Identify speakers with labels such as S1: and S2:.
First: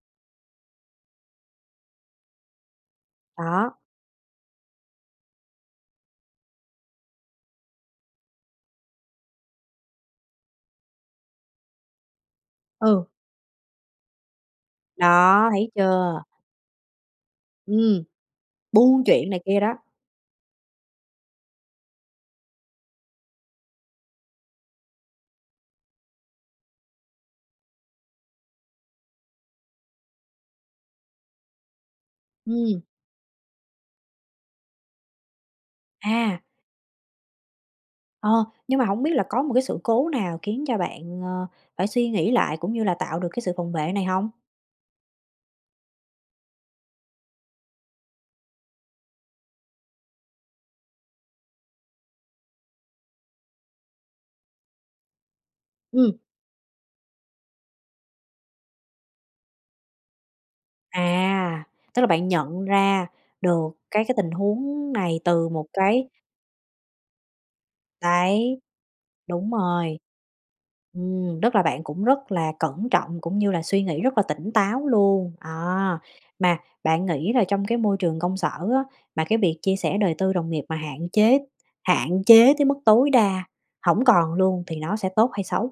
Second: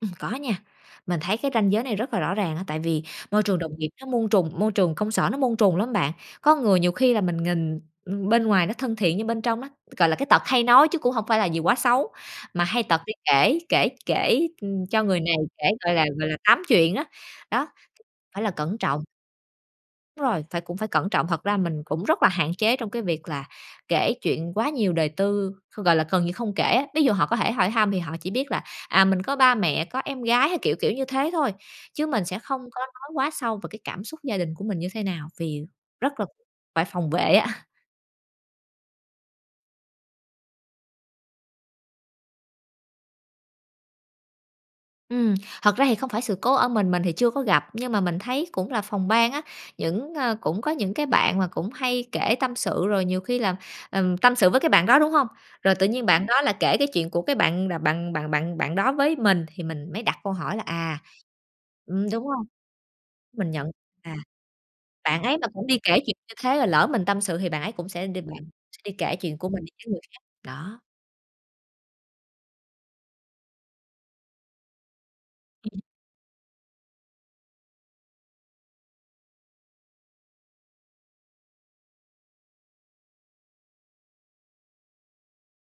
S1: Ừm, có nha, mình thấy cái ranh giới này rất là rõ ràng á, tại vì môi trường đồng
S2: Đó.
S1: nghiệp nó muôn trùng môi trường công sở nó muôn trùng lắm bạn. Có người nhiều khi là mình nghìn, ừm, bên ngoài nó thân thiện nhưng bên trong á, gọi là, cái tật hay nói chứ cũng hông phải là gì quá xấu, mà hay tật
S2: Ừ.
S1: đi kể kể kể, ừm, cho người này,
S2: Đó,
S1: kể,
S2: thấy
S1: gọi là,
S2: chưa?
S1: gọi là, tám chuyện á, đó,
S2: Ừm,
S1: phải là cẩn trọng.
S2: buôn chuyện này kia đó.
S1: Đúng rồi, phải cũng phải cẩn trọng, thật ra mình cũng rất là hạn chế trong cái việc là kể chuyện quá nhiều đời tư, gọi là, gần như không kể á, ví dụ họ có thể hỏi thăm thì họ chỉ biết là, à, mình có ba mẹ, có em gái hay, kiểu, kiểu, như thế thôi, chứ mình sẽ không có
S2: Ừm.
S1: nói quá sâu vào cái cảm xúc gia đình của mình như thế nào, vì rất là
S2: À.
S1: phải phòng vệ á.
S2: Ờ, nhưng mà hổng biết là có một cái sự cố nào khiến cho bạn, ờ, phải suy nghĩ lại cũng như là tạo được cái sự phòng vệ này hông?
S1: Ừm, thật ra thì không phải sự cố ở mình, mình thì chưa có gặp, nhưng mà mình thấy cũng là phòng ban á, những, ơ cũng có những cái bạn mà cũng hay kể tâm sự rồi nhiều khi là, ừm, tâm sự với cái bạn đó, đúng hông? Rồi tự nhiên
S2: Ừm.
S1: bạn đó là kể cái chuyện của cái bạn bạn bạn bạn bạn đó với mình thì mình mới đặt câu hỏi là à,
S2: À, tức là
S1: ừm, đúng
S2: bạn
S1: hông?
S2: nhận ra
S1: Mình nhận
S2: được
S1: thấy
S2: cái cái
S1: là, à,
S2: tình huống này
S1: bạn ấy mà
S2: từ
S1: cũng
S2: một
S1: đi kể
S2: cái
S1: chuyện như thế rồi lỡ mình tâm sự thì bạn ấy cũng sẽ đ bạn sẽ đi bàn,
S2: Đấy,
S1: đi kể chuyện của
S2: đúng
S1: mình với cái
S2: rồi.
S1: người khác, đó.
S2: Ừm, tức là bạn cũng rất là cẩn trọng cũng như là suy nghĩ rất là tỉnh táo luôn.
S1: Ừm.
S2: À, mà bạn nghĩ là trong cái môi trường công sở á, mà cái việc chia sẻ đời tư đồng nghiệp mà hạn chế hạn chế tới mức tối đa hổng còn luôn thì nó sẽ tốt hay xấu?